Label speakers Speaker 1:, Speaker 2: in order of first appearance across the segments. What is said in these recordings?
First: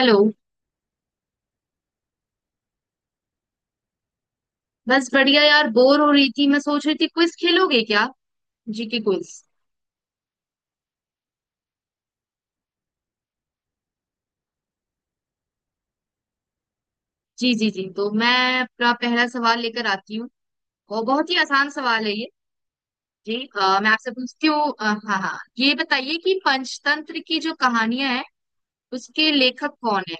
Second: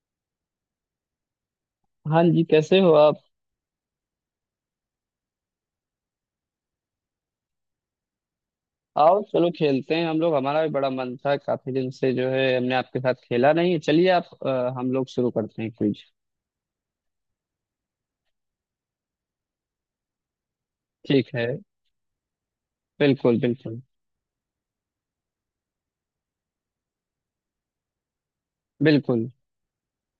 Speaker 1: Hello.
Speaker 2: हाँ जी, कैसे हो आप?
Speaker 1: बस बढ़िया यार, बोर हो रही थी। मैं सोच रही थी क्विज खेलोगे क्या? जीके
Speaker 2: आओ
Speaker 1: क्विज।
Speaker 2: चलो खेलते हैं हम लोग। हमारा भी बड़ा मन था, काफी दिन से जो है हमने आपके साथ खेला नहीं है। चलिए आप हम लोग शुरू करते हैं क्विज।
Speaker 1: जी जी जी, तो मैं अपना पहला सवाल लेकर आती हूँ। और
Speaker 2: ठीक
Speaker 1: बहुत ही
Speaker 2: है।
Speaker 1: आसान सवाल है ये। जी,
Speaker 2: बिल्कुल बिल्कुल
Speaker 1: मैं आपसे पूछती हूँ, हाँ हाँ, ये बताइए कि पंचतंत्र की जो कहानियां हैं
Speaker 2: बिल्कुल।
Speaker 1: उसके लेखक कौन है?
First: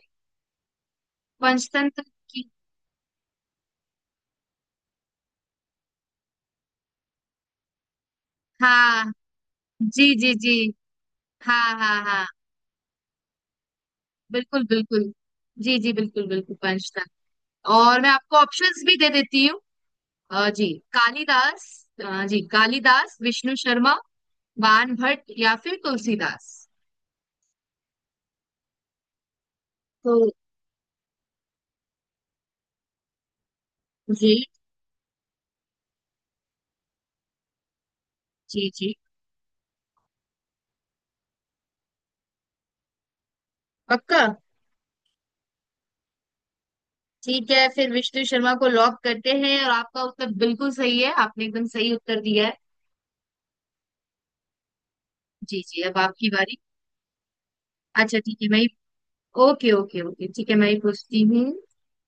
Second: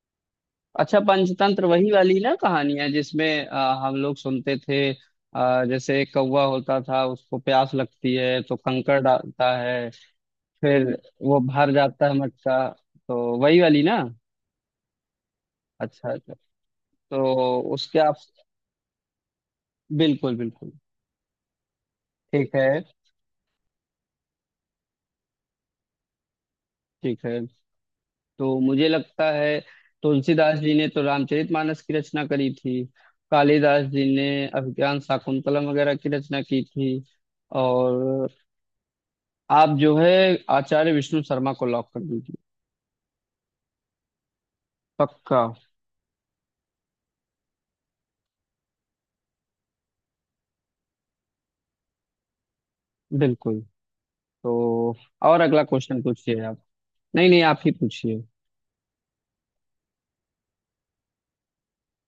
Speaker 2: अच्छा, पंचतंत्र वही
Speaker 1: पंचतंत्र
Speaker 2: वाली ना
Speaker 1: की।
Speaker 2: कहानियां जिसमें हम लोग सुनते थे, जैसे एक कौवा होता था, उसको प्यास लगती है तो कंकड़
Speaker 1: हाँ
Speaker 2: डालता है।
Speaker 1: जी जी जी।
Speaker 2: फिर वो
Speaker 1: हाँ
Speaker 2: भर
Speaker 1: हाँ
Speaker 2: जाता है
Speaker 1: हाँ।
Speaker 2: मटका। तो वही वाली ना।
Speaker 1: बिल्कुल बिल्कुल। जी जी,
Speaker 2: अच्छा
Speaker 1: बिल्कुल
Speaker 2: अच्छा।
Speaker 1: बिल्कुल पंचतंत्र।
Speaker 2: तो उसके
Speaker 1: और मैं
Speaker 2: आप।
Speaker 1: आपको ऑप्शंस भी दे देती हूँ।
Speaker 2: बिल्कुल
Speaker 1: अ,
Speaker 2: बिल्कुल।
Speaker 1: जी कालिदास जी
Speaker 2: ठीक है।
Speaker 1: कालिदास, विष्णु शर्मा, बाण भट्ट या फिर तुलसीदास।
Speaker 2: ठीक है। तो मुझे लगता है
Speaker 1: तो?
Speaker 2: तुलसीदास जी ने तो रामचरितमानस की रचना करी थी। कालिदास जी ने
Speaker 1: जी
Speaker 2: अभिज्ञान शाकुंतलम वगैरह की रचना की थी। और
Speaker 1: जी जी।
Speaker 2: आप जो है आचार्य विष्णु शर्मा को लॉक कर दीजिए।
Speaker 1: पक्का।
Speaker 2: पक्का।
Speaker 1: ठीक है फिर विष्णु शर्मा को लॉक करते हैं और आपका उत्तर बिल्कुल सही है, आपने एकदम सही उत्तर दिया है।
Speaker 2: बिल्कुल। तो और
Speaker 1: जी
Speaker 2: अगला
Speaker 1: जी, अब
Speaker 2: क्वेश्चन
Speaker 1: आपकी
Speaker 2: पूछिए
Speaker 1: बारी।
Speaker 2: आप। नहीं नहीं, आप ही
Speaker 1: अच्छा
Speaker 2: पूछिए।
Speaker 1: ठीक है, ओके ओके ओके, ठीक है मैं ही पूछती हूँ।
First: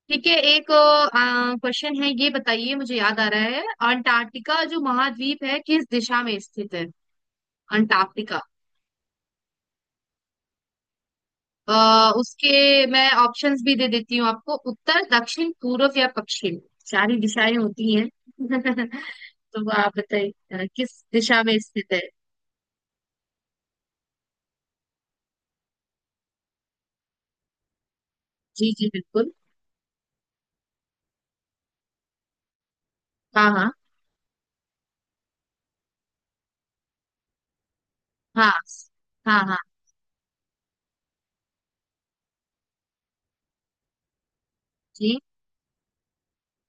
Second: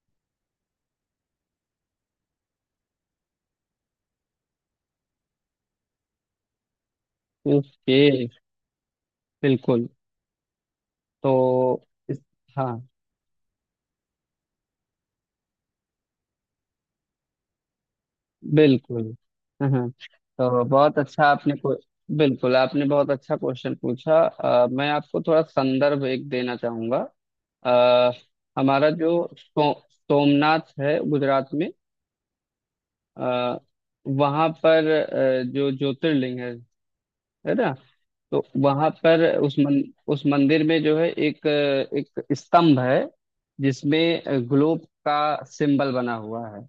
Speaker 1: ठीक है, एक क्वेश्चन है। ये बताइए, मुझे याद आ रहा है, अंटार्कटिका जो महाद्वीप है किस दिशा में स्थित है?
Speaker 2: ओके।
Speaker 1: अंटार्कटिका।
Speaker 2: बिल्कुल। तो इस-
Speaker 1: उसके
Speaker 2: हाँ
Speaker 1: मैं ऑप्शंस भी दे देती हूँ आपको। उत्तर, दक्षिण, पूर्व या पश्चिम, सारी दिशाएं होती हैं।
Speaker 2: बिल्कुल।
Speaker 1: तो वो
Speaker 2: हम्म हम्म।
Speaker 1: आप बताइए,
Speaker 2: तो बहुत
Speaker 1: किस
Speaker 2: अच्छा
Speaker 1: दिशा
Speaker 2: आपने
Speaker 1: में
Speaker 2: को।
Speaker 1: स्थित है?
Speaker 2: बिल्कुल, आपने बहुत अच्छा क्वेश्चन पूछा। मैं आपको थोड़ा संदर्भ एक देना चाहूंगा। आ,
Speaker 1: जी जी,
Speaker 2: हमारा जो
Speaker 1: बिल्कुल।
Speaker 2: सोमनाथ है गुजरात में।
Speaker 1: हाँ
Speaker 2: आ,
Speaker 1: हाँ
Speaker 2: वहाँ पर जो ज्योतिर्लिंग है ना। तो
Speaker 1: हाँ
Speaker 2: वहाँ पर
Speaker 1: हाँ
Speaker 2: उस
Speaker 1: हाँ
Speaker 2: उस मंदिर में जो है एक स्तंभ है जिसमें ग्लोब का
Speaker 1: जी।
Speaker 2: सिंबल बना हुआ है।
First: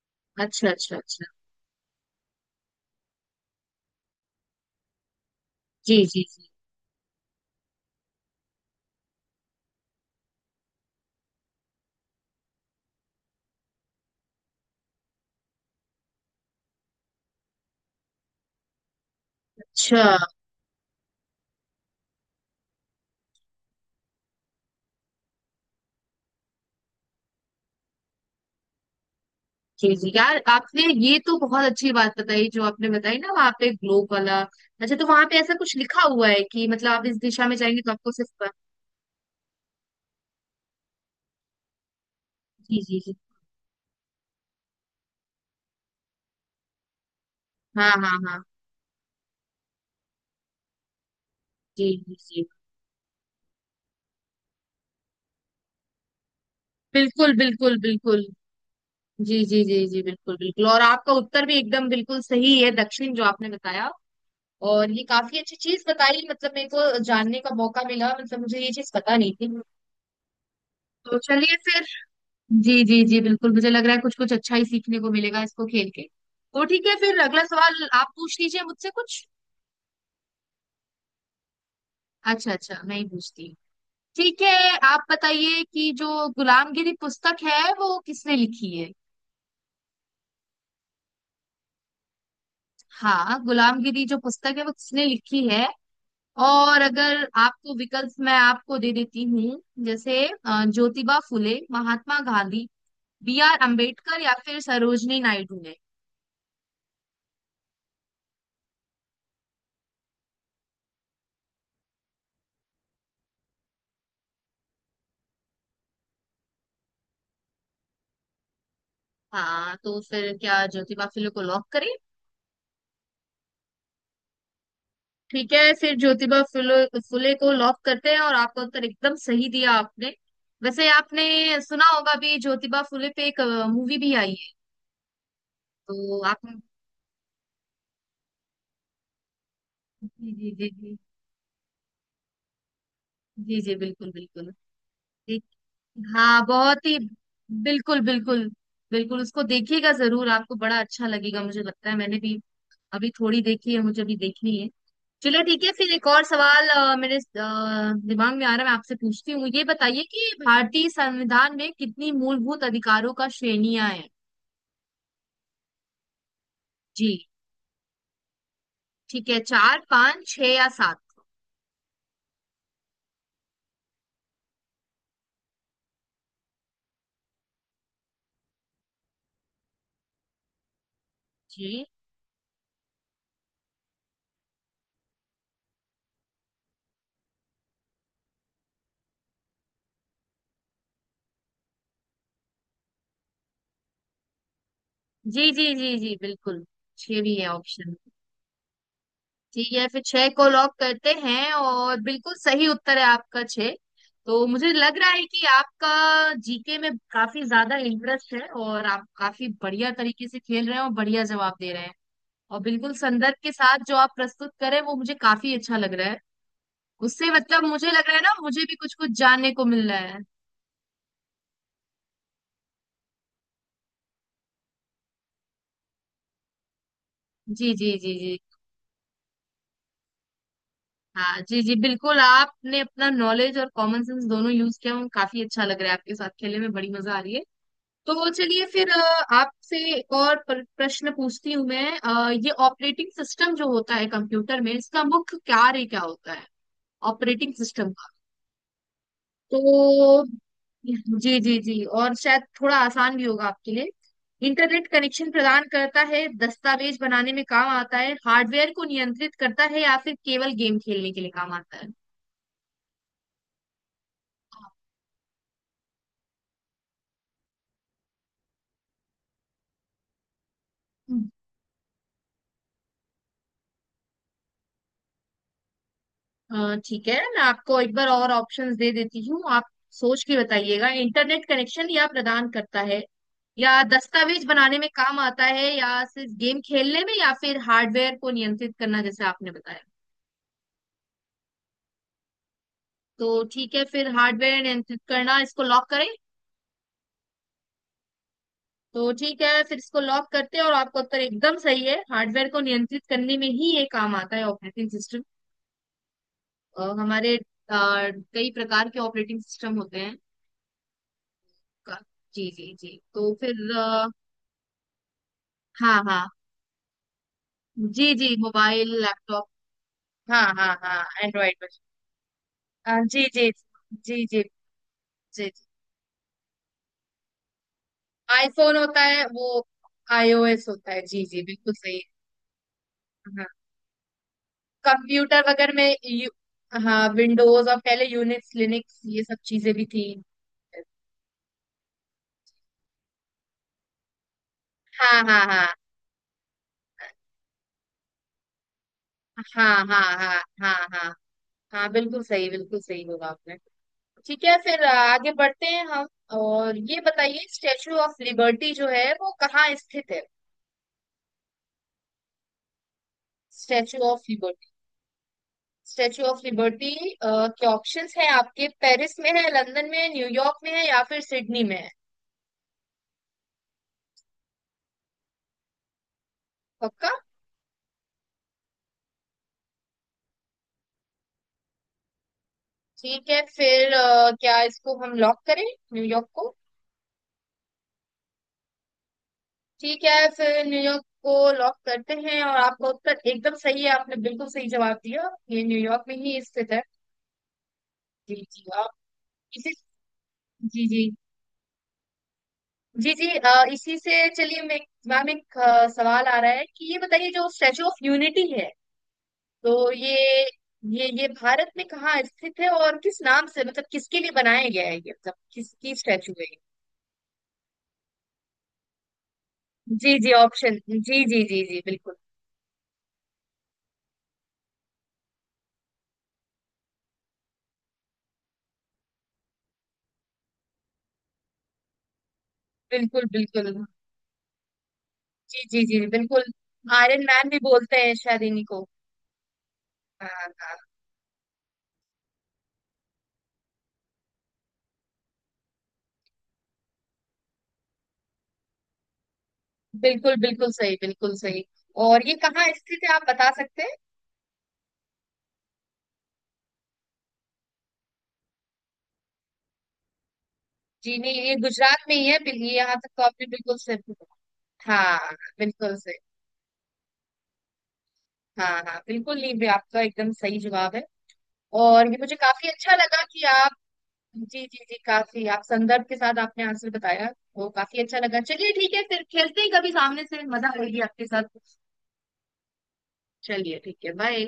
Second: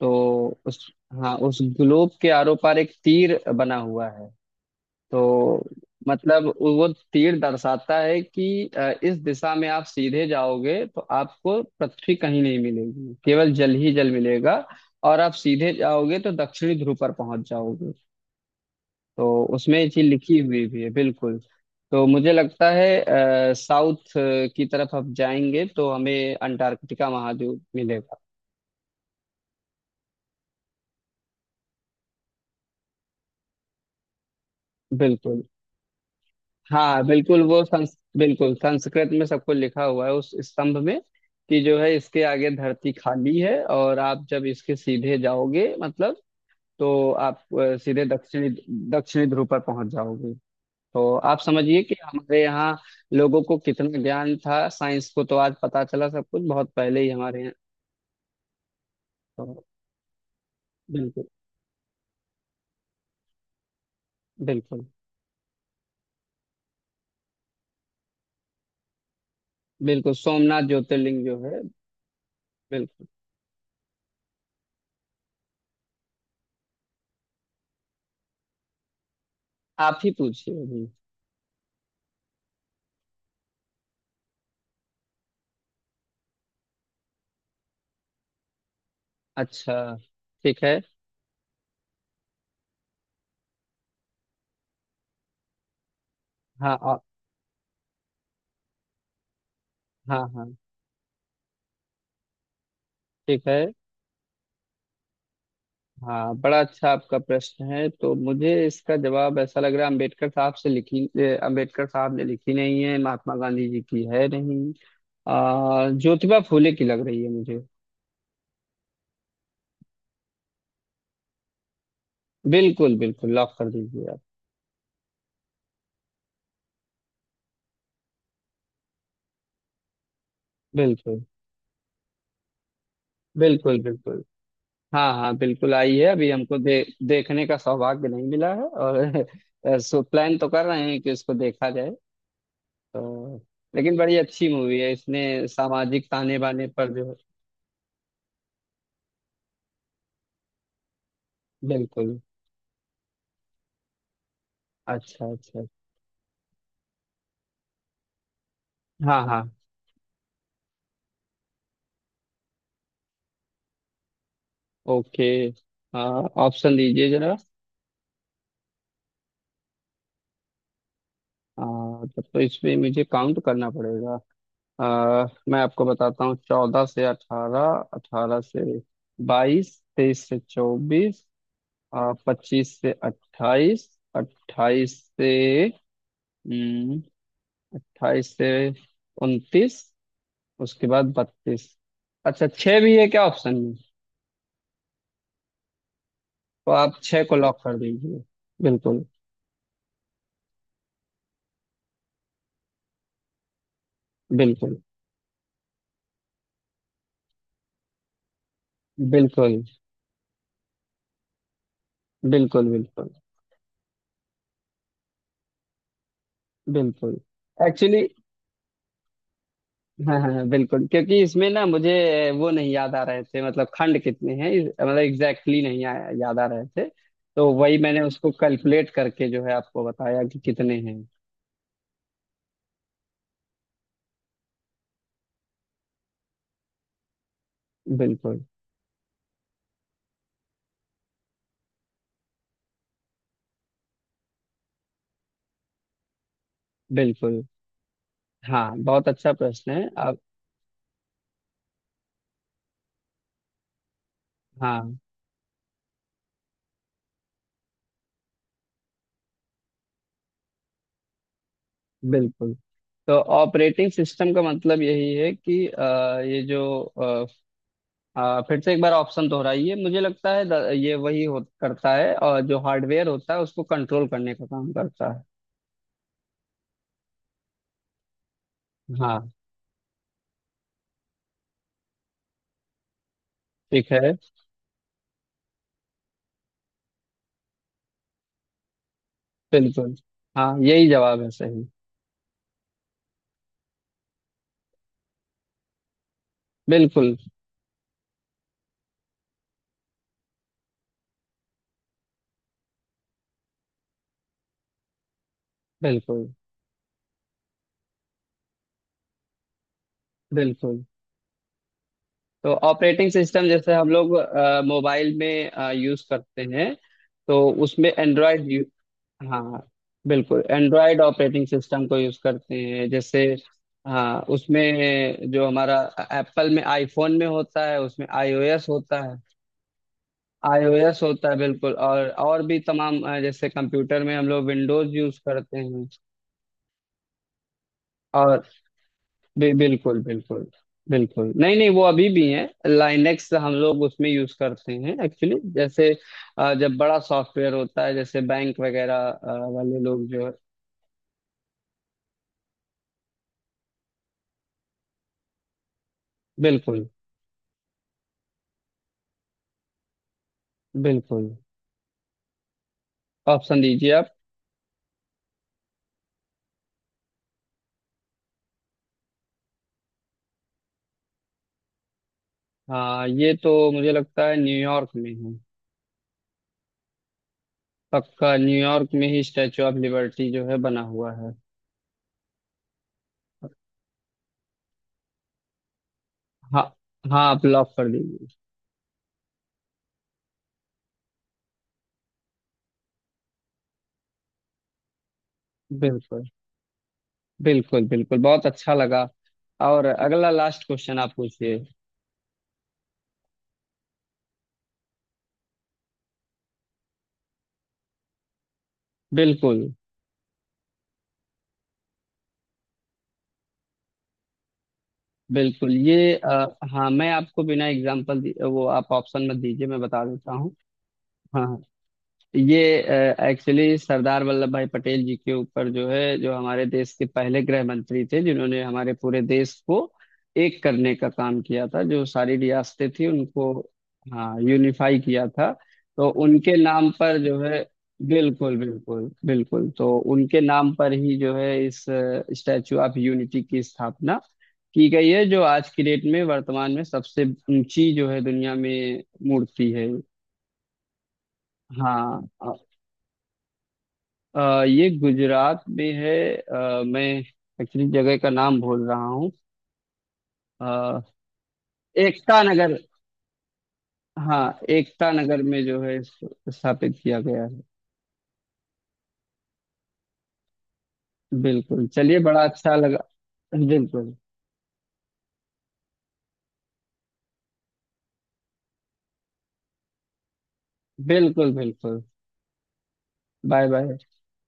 Speaker 2: तो
Speaker 1: अच्छा
Speaker 2: उस
Speaker 1: अच्छा अच्छा।
Speaker 2: हाँ, उस ग्लोब के आरो पार एक तीर बना हुआ है। तो
Speaker 1: जी जी
Speaker 2: मतलब
Speaker 1: जी।
Speaker 2: वो तीर दर्शाता है कि इस दिशा में आप सीधे जाओगे तो आपको पृथ्वी कहीं नहीं मिलेगी, केवल जल ही जल मिलेगा। और आप सीधे जाओगे तो दक्षिणी ध्रुव पर पहुंच जाओगे। तो उसमें ये
Speaker 1: अच्छा।
Speaker 2: चीज लिखी हुई भी है बिल्कुल। तो मुझे लगता है साउथ की तरफ हम जाएंगे तो हमें अंटार्कटिका महाद्वीप मिलेगा।
Speaker 1: जी जी, यार आपने ये तो बहुत अच्छी बात बताई, जो आपने बताई ना, वहाँ पे ग्लोब वाला। अच्छा, तो वहाँ पे
Speaker 2: बिल्कुल।
Speaker 1: ऐसा कुछ लिखा हुआ है कि मतलब
Speaker 2: हाँ
Speaker 1: आप इस
Speaker 2: बिल्कुल,
Speaker 1: दिशा में
Speaker 2: वो
Speaker 1: जाएंगे तो
Speaker 2: संस
Speaker 1: आपको सिर्फ।
Speaker 2: बिल्कुल संस्कृत में सबको लिखा हुआ है उस स्तंभ में। कि जो है इसके आगे
Speaker 1: जी
Speaker 2: धरती
Speaker 1: जी जी।
Speaker 2: खाली है, और आप जब इसके सीधे जाओगे मतलब, तो आप
Speaker 1: हाँ
Speaker 2: सीधे
Speaker 1: हाँ हाँ।
Speaker 2: दक्षिणी दक्षिणी ध्रुव पर पहुंच जाओगे। तो आप समझिए
Speaker 1: जी
Speaker 2: कि
Speaker 1: जी
Speaker 2: हमारे
Speaker 1: जी,
Speaker 2: यहाँ लोगों को कितना ज्ञान था, साइंस को तो आज पता चला, सब कुछ बहुत पहले ही
Speaker 1: बिल्कुल
Speaker 2: हमारे यहाँ।
Speaker 1: बिल्कुल बिल्कुल। जी जी
Speaker 2: तो
Speaker 1: जी जी, बिल्कुल बिल्कुल। और आपका
Speaker 2: बिल्कुल
Speaker 1: उत्तर भी एकदम बिल्कुल सही है, दक्षिण जो आपने बताया।
Speaker 2: बिल्कुल
Speaker 1: और ये काफी अच्छी चीज बताई, मतलब मेरे को जानने का मौका मिला, मतलब मुझे ये चीज पता नहीं थी।
Speaker 2: बिल्कुल, सोमनाथ
Speaker 1: तो
Speaker 2: ज्योतिर्लिंग जो
Speaker 1: चलिए
Speaker 2: है।
Speaker 1: फिर। जी जी
Speaker 2: बिल्कुल।
Speaker 1: जी, बिल्कुल। मुझे लग रहा है कुछ कुछ अच्छा ही सीखने को मिलेगा इसको खेल के। तो ठीक है फिर, अगला सवाल आप पूछ लीजिए मुझसे कुछ।
Speaker 2: आप ही पूछिए अभी।
Speaker 1: अच्छा अच्छा, मैं ही पूछती हूँ। ठीक है, आप बताइए कि जो गुलामगिरी पुस्तक है वो किसने लिखी है?
Speaker 2: अच्छा, ठीक है।
Speaker 1: हाँ, गुलामगिरी जो पुस्तक है वो किसने लिखी है?
Speaker 2: हाँ
Speaker 1: और अगर आपको विकल्प मैं आपको दे देती हूँ,
Speaker 2: हाँ
Speaker 1: जैसे
Speaker 2: हाँ।
Speaker 1: ज्योतिबा फुले, महात्मा गांधी, बी
Speaker 2: ठीक
Speaker 1: आर
Speaker 2: है।
Speaker 1: अम्बेडकर या फिर सरोजनी नायडू ने।
Speaker 2: हाँ, बड़ा अच्छा आपका प्रश्न है। तो मुझे इसका जवाब ऐसा लग रहा है, अंबेडकर साहब से लिखी, अंबेडकर साहब ने लिखी नहीं है, महात्मा गांधी जी की है नहीं। ज्योतिबा फूले की लग रही है मुझे।
Speaker 1: हाँ, तो फिर क्या ज्योतिबा फुले को लॉक करें?
Speaker 2: बिल्कुल बिल्कुल, लॉक कर दीजिए आप।
Speaker 1: ठीक है फिर ज्योतिबा फुले फुले को लॉक करते हैं और आपका उत्तर एकदम सही दिया आपने। वैसे
Speaker 2: बिल्कुल
Speaker 1: आपने सुना होगा भी, ज्योतिबा फुले पे एक
Speaker 2: बिल्कुल
Speaker 1: मूवी भी
Speaker 2: बिल्कुल।
Speaker 1: आई है।
Speaker 2: हाँ हाँ, बिल्कुल आई है।
Speaker 1: तो
Speaker 2: अभी
Speaker 1: आप।
Speaker 2: हमको देखने का सौभाग्य नहीं मिला है, और सो
Speaker 1: जी
Speaker 2: प्लान तो
Speaker 1: जी
Speaker 2: कर
Speaker 1: जी
Speaker 2: रहे
Speaker 1: जी।
Speaker 2: हैं कि उसको देखा जाए। तो
Speaker 1: जी जी,
Speaker 2: लेकिन
Speaker 1: बिल्कुल
Speaker 2: बड़ी अच्छी
Speaker 1: बिल्कुल।
Speaker 2: मूवी है, इसने
Speaker 1: जी।
Speaker 2: सामाजिक ताने
Speaker 1: हाँ,
Speaker 2: बाने
Speaker 1: बहुत
Speaker 2: पर
Speaker 1: ही।
Speaker 2: जो।
Speaker 1: बिल्कुल बिल्कुल। बिल्कुल उसको देखिएगा जरूर, आपको बड़ा अच्छा लगेगा, मुझे लगता है। मैंने
Speaker 2: बिल्कुल।
Speaker 1: भी अभी थोड़ी देखी है, मुझे भी देखनी है।
Speaker 2: अच्छा
Speaker 1: चलो ठीक
Speaker 2: अच्छा।
Speaker 1: है फिर, एक और सवाल मेरे दिमाग में आ रहा है, मैं आपसे
Speaker 2: हाँ
Speaker 1: पूछती हूँ।
Speaker 2: हाँ।
Speaker 1: ये बताइए कि भारतीय संविधान में कितनी मूलभूत अधिकारों का श्रेणियां हैं?
Speaker 2: ओके। ऑप्शन
Speaker 1: जी,
Speaker 2: दीजिए जरा।
Speaker 1: ठीक है। चार, पांच, छह या सात?
Speaker 2: आ, तब तो इसमें मुझे काउंट करना पड़ेगा। मैं आपको बताता हूँ, 14 से 18, 18 से 22, 23 से 24,
Speaker 1: जी
Speaker 2: 25 से 28, अट्ठाईस से हम्म, 28 से 29, उसके बाद 32। अच्छा, छः भी है क्या ऑप्शन में?
Speaker 1: जी जी जी जी, बिल्कुल।
Speaker 2: तो आप
Speaker 1: छह
Speaker 2: छः
Speaker 1: भी
Speaker 2: को
Speaker 1: है
Speaker 2: लॉक कर
Speaker 1: ऑप्शन।
Speaker 2: दीजिए। बिल्कुल
Speaker 1: ठीक है फिर छह को लॉक करते हैं और बिल्कुल सही उत्तर है आपका, छह। तो मुझे
Speaker 2: बिल्कुल
Speaker 1: लग रहा है कि आपका जीके में काफी ज्यादा इंटरेस्ट है और आप काफी
Speaker 2: बिल्कुल
Speaker 1: बढ़िया तरीके से खेल रहे हैं और बढ़िया जवाब दे रहे हैं। और
Speaker 2: बिल्कुल
Speaker 1: बिल्कुल
Speaker 2: बिल्कुल
Speaker 1: संदर्भ के साथ जो आप प्रस्तुत करें, वो मुझे काफी अच्छा लग रहा है।
Speaker 2: बिल्कुल।
Speaker 1: उससे मतलब मुझे
Speaker 2: एक्चुअली,
Speaker 1: लग रहा है ना, मुझे भी कुछ कुछ जानने को मिल रहा
Speaker 2: हाँ
Speaker 1: है।
Speaker 2: हाँ हाँ, बिल्कुल क्योंकि इसमें ना मुझे वो नहीं याद आ रहे थे, मतलब खंड कितने हैं, मतलब एग्जैक्टली नहीं आया, याद आ रहे थे। तो
Speaker 1: जी
Speaker 2: वही
Speaker 1: जी
Speaker 2: मैंने
Speaker 1: जी
Speaker 2: उसको
Speaker 1: जी।
Speaker 2: कैलकुलेट करके जो है आपको बताया कि कितने हैं।
Speaker 1: हाँ जी जी, बिल्कुल। आपने अपना नॉलेज और कॉमन सेंस दोनों यूज किया, वो काफी अच्छा लग रहा है, आपके साथ खेलने में बड़ी मजा आ रही है। तो
Speaker 2: बिल्कुल
Speaker 1: चलिए फिर आपसे एक और प्रश्न पूछती हूँ मैं, ये ऑपरेटिंग सिस्टम जो होता है कंप्यूटर में, इसका मुख्य कार्य क्या होता है?
Speaker 2: बिल्कुल।
Speaker 1: ऑपरेटिंग सिस्टम का?
Speaker 2: हाँ, बहुत अच्छा प्रश्न है आप।
Speaker 1: तो जी जी जी, और शायद थोड़ा आसान भी होगा आपके लिए। इंटरनेट
Speaker 2: हाँ
Speaker 1: कनेक्शन प्रदान करता है, दस्तावेज बनाने में काम आता है, हार्डवेयर को नियंत्रित करता है, या फिर केवल गेम खेलने के लिए काम आता
Speaker 2: बिल्कुल। तो ऑपरेटिंग सिस्टम का मतलब यही है कि अ, ये जो अ, अ, फिर से एक बार ऑप्शन दोहराइए। मुझे लगता है ये
Speaker 1: है?
Speaker 2: वही हो करता है, और जो हार्डवेयर होता है उसको कंट्रोल करने का काम करता है।
Speaker 1: ठीक है, मैं आपको एक बार और ऑप्शंस दे देती
Speaker 2: हाँ।
Speaker 1: हूँ, आप सोच के बताइएगा। इंटरनेट कनेक्शन या प्रदान करता है, या
Speaker 2: ठीक है।
Speaker 1: दस्तावेज बनाने में काम आता है, या सिर्फ गेम खेलने में, या फिर हार्डवेयर को नियंत्रित करना, जैसे आपने बताया।
Speaker 2: बिल्कुल। हाँ, यही जवाब है सही।
Speaker 1: तो ठीक है फिर हार्डवेयर नियंत्रित करना, इसको लॉक करें?
Speaker 2: बिल्कुल
Speaker 1: तो ठीक है फिर इसको लॉक करते हैं। और आपका उत्तर एकदम सही है, हार्डवेयर को नियंत्रित करने में ही ये काम आता है, ऑपरेटिंग सिस्टम।
Speaker 2: बिल्कुल
Speaker 1: हमारे कई प्रकार के ऑपरेटिंग सिस्टम होते हैं।
Speaker 2: बिल्कुल।
Speaker 1: का- जी
Speaker 2: तो
Speaker 1: जी जी,
Speaker 2: ऑपरेटिंग
Speaker 1: तो
Speaker 2: सिस्टम
Speaker 1: फिर
Speaker 2: जैसे हम लोग मोबाइल में
Speaker 1: हाँ
Speaker 2: यूज
Speaker 1: हाँ,
Speaker 2: करते हैं, तो उसमें
Speaker 1: जी जी,
Speaker 2: एंड्रॉयड।
Speaker 1: Mobile laptop.
Speaker 2: हाँ, बिल्कुल
Speaker 1: हाँ हाँ
Speaker 2: एंड्रॉयड
Speaker 1: हाँ,
Speaker 2: ऑपरेटिंग
Speaker 1: एंड्रॉइड
Speaker 2: सिस्टम को यूज करते हैं
Speaker 1: पर।
Speaker 2: जैसे।
Speaker 1: जी जी
Speaker 2: हाँ,
Speaker 1: जी जी
Speaker 2: उसमें जो
Speaker 1: जी।
Speaker 2: हमारा एप्पल में, आईफोन में होता है, उसमें आईओएस
Speaker 1: आईफोन होता
Speaker 2: होता है।
Speaker 1: है वो, आईओएस होता
Speaker 2: आईओएस
Speaker 1: है। जी
Speaker 2: होता है,
Speaker 1: जी,
Speaker 2: बिल्कुल।
Speaker 1: बिल्कुल सही है।
Speaker 2: और भी तमाम
Speaker 1: हाँ,
Speaker 2: जैसे कंप्यूटर में हम लोग विंडोज यूज
Speaker 1: कंप्यूटर
Speaker 2: करते हैं।
Speaker 1: वगैरह में हाँ विंडोज। और पहले
Speaker 2: और
Speaker 1: यूनिक्स लिनक्स ये सब चीजें भी
Speaker 2: बिल्कुल
Speaker 1: थी।
Speaker 2: बिल्कुल। बिल्कुल, नहीं नहीं, वो अभी भी है, लाइनेक्स हम लोग उसमें यूज करते हैं
Speaker 1: हाँ
Speaker 2: एक्चुअली।
Speaker 1: हाँ हाँ
Speaker 2: जैसे जब बड़ा सॉफ्टवेयर होता है, जैसे बैंक वगैरह,
Speaker 1: हाँ
Speaker 2: वाले
Speaker 1: हाँ
Speaker 2: लोग जो है।
Speaker 1: हाँ हाँ हाँ हाँ, बिल्कुल सही, बिल्कुल सही होगा आपने। ठीक है फिर आगे बढ़ते हैं हम। और
Speaker 2: बिल्कुल
Speaker 1: ये बताइए, स्टेचू ऑफ लिबर्टी जो है वो कहाँ स्थित है?
Speaker 2: बिल्कुल। ऑप्शन दीजिए
Speaker 1: स्टैचू
Speaker 2: आप।
Speaker 1: Of Liberty. Statue of Liberty के ऑप्शंस हैं आपके, पेरिस में है, लंदन में है, न्यूयॉर्क में है, या फिर सिडनी में है?
Speaker 2: हाँ, ये तो मुझे लगता है न्यूयॉर्क में है।
Speaker 1: पक्का?
Speaker 2: पक्का, न्यूयॉर्क में ही स्टैचू ऑफ लिबर्टी जो है बना हुआ है।
Speaker 1: ठीक है फिर, क्या इसको हम लॉक करें, न्यूयॉर्क को?
Speaker 2: हाँ हाँ, आप लॉक कर दीजिए।
Speaker 1: ठीक है फिर न्यूयॉर्क को लॉक करते हैं। और आपका उत्तर एकदम सही है, आपने बिल्कुल सही जवाब दिया, ये न्यूयॉर्क में
Speaker 2: बिल्कुल
Speaker 1: ही स्थित है।
Speaker 2: बिल्कुल बिल्कुल,
Speaker 1: जी
Speaker 2: बहुत
Speaker 1: जी।
Speaker 2: अच्छा
Speaker 1: आप
Speaker 2: लगा।
Speaker 1: इसी।
Speaker 2: और अगला लास्ट
Speaker 1: जी
Speaker 2: क्वेश्चन
Speaker 1: जी
Speaker 2: आप पूछिए।
Speaker 1: जी जी, इसी से चलिए, मैं मैम एक सवाल आ रहा है कि ये बताइए जो स्टैचू ऑफ यूनिटी है।
Speaker 2: बिल्कुल
Speaker 1: तो ये भारत में कहाँ स्थित है और किस नाम से, मतलब किसके लिए बनाया गया है ये, मतलब
Speaker 2: बिल्कुल,
Speaker 1: किसकी स्टैचू है ये?
Speaker 2: हाँ मैं आपको बिना एग्जाम्पल, वो आप ऑप्शन मत दीजिए, मैं बता
Speaker 1: जी
Speaker 2: देता
Speaker 1: जी,
Speaker 2: हूँ।
Speaker 1: ऑप्शन। जी जी
Speaker 2: हाँ,
Speaker 1: जी जी, बिल्कुल
Speaker 2: ये एक्चुअली सरदार वल्लभ भाई पटेल जी के ऊपर जो है, जो हमारे देश के पहले गृह मंत्री थे, जिन्होंने हमारे पूरे देश को एक करने का काम किया था, जो सारी रियासतें थी
Speaker 1: बिल्कुल
Speaker 2: उनको।
Speaker 1: बिल्कुल।
Speaker 2: हाँ, यूनिफाई किया था।
Speaker 1: जी जी जी,
Speaker 2: तो
Speaker 1: बिल्कुल।
Speaker 2: उनके नाम पर
Speaker 1: आयरन
Speaker 2: जो
Speaker 1: मैन भी
Speaker 2: है।
Speaker 1: बोलते हैं शायद
Speaker 2: बिल्कुल
Speaker 1: इन्हीं को।
Speaker 2: बिल्कुल बिल्कुल। तो
Speaker 1: हाँ
Speaker 2: उनके नाम
Speaker 1: हाँ,
Speaker 2: पर ही जो है इस स्टैचू ऑफ यूनिटी की स्थापना की गई है, जो आज की डेट में वर्तमान में सबसे ऊंची जो है दुनिया में मूर्ति है।
Speaker 1: बिल्कुल। बिल्कुल सही, बिल्कुल सही। और ये
Speaker 2: हाँ।
Speaker 1: कहाँ स्थित है, आप बता सकते हैं?
Speaker 2: ये गुजरात में है। मैं एक्चुअली जगह का नाम भूल रहा हूँ। अ,
Speaker 1: जी नहीं, ये गुजरात में ही है,
Speaker 2: एकता
Speaker 1: ये
Speaker 2: नगर।
Speaker 1: यहाँ तक तो आपने बिल्कुल सही
Speaker 2: हाँ,
Speaker 1: बोला।
Speaker 2: एकता
Speaker 1: हाँ,
Speaker 2: नगर में जो है
Speaker 1: बिल्कुल सही।
Speaker 2: स्थापित किया गया है।
Speaker 1: हाँ हाँ, बिल्कुल। नहीं भी आपका एकदम सही जवाब है।
Speaker 2: बिल्कुल,
Speaker 1: और ये
Speaker 2: चलिए,
Speaker 1: मुझे
Speaker 2: बड़ा
Speaker 1: काफी
Speaker 2: अच्छा
Speaker 1: अच्छा
Speaker 2: लगा।
Speaker 1: लगा कि।
Speaker 2: बिल्कुल
Speaker 1: जी जी जी, काफी आप संदर्भ के साथ आपने आंसर बताया, वो काफी अच्छा लगा। चलिए ठीक है, फिर खेलते हैं कभी, सामने से मजा आएगी आपके साथ।
Speaker 2: बिल्कुल बिल्कुल। बाय
Speaker 1: चलिए
Speaker 2: बाय।
Speaker 1: ठीक है, बाय।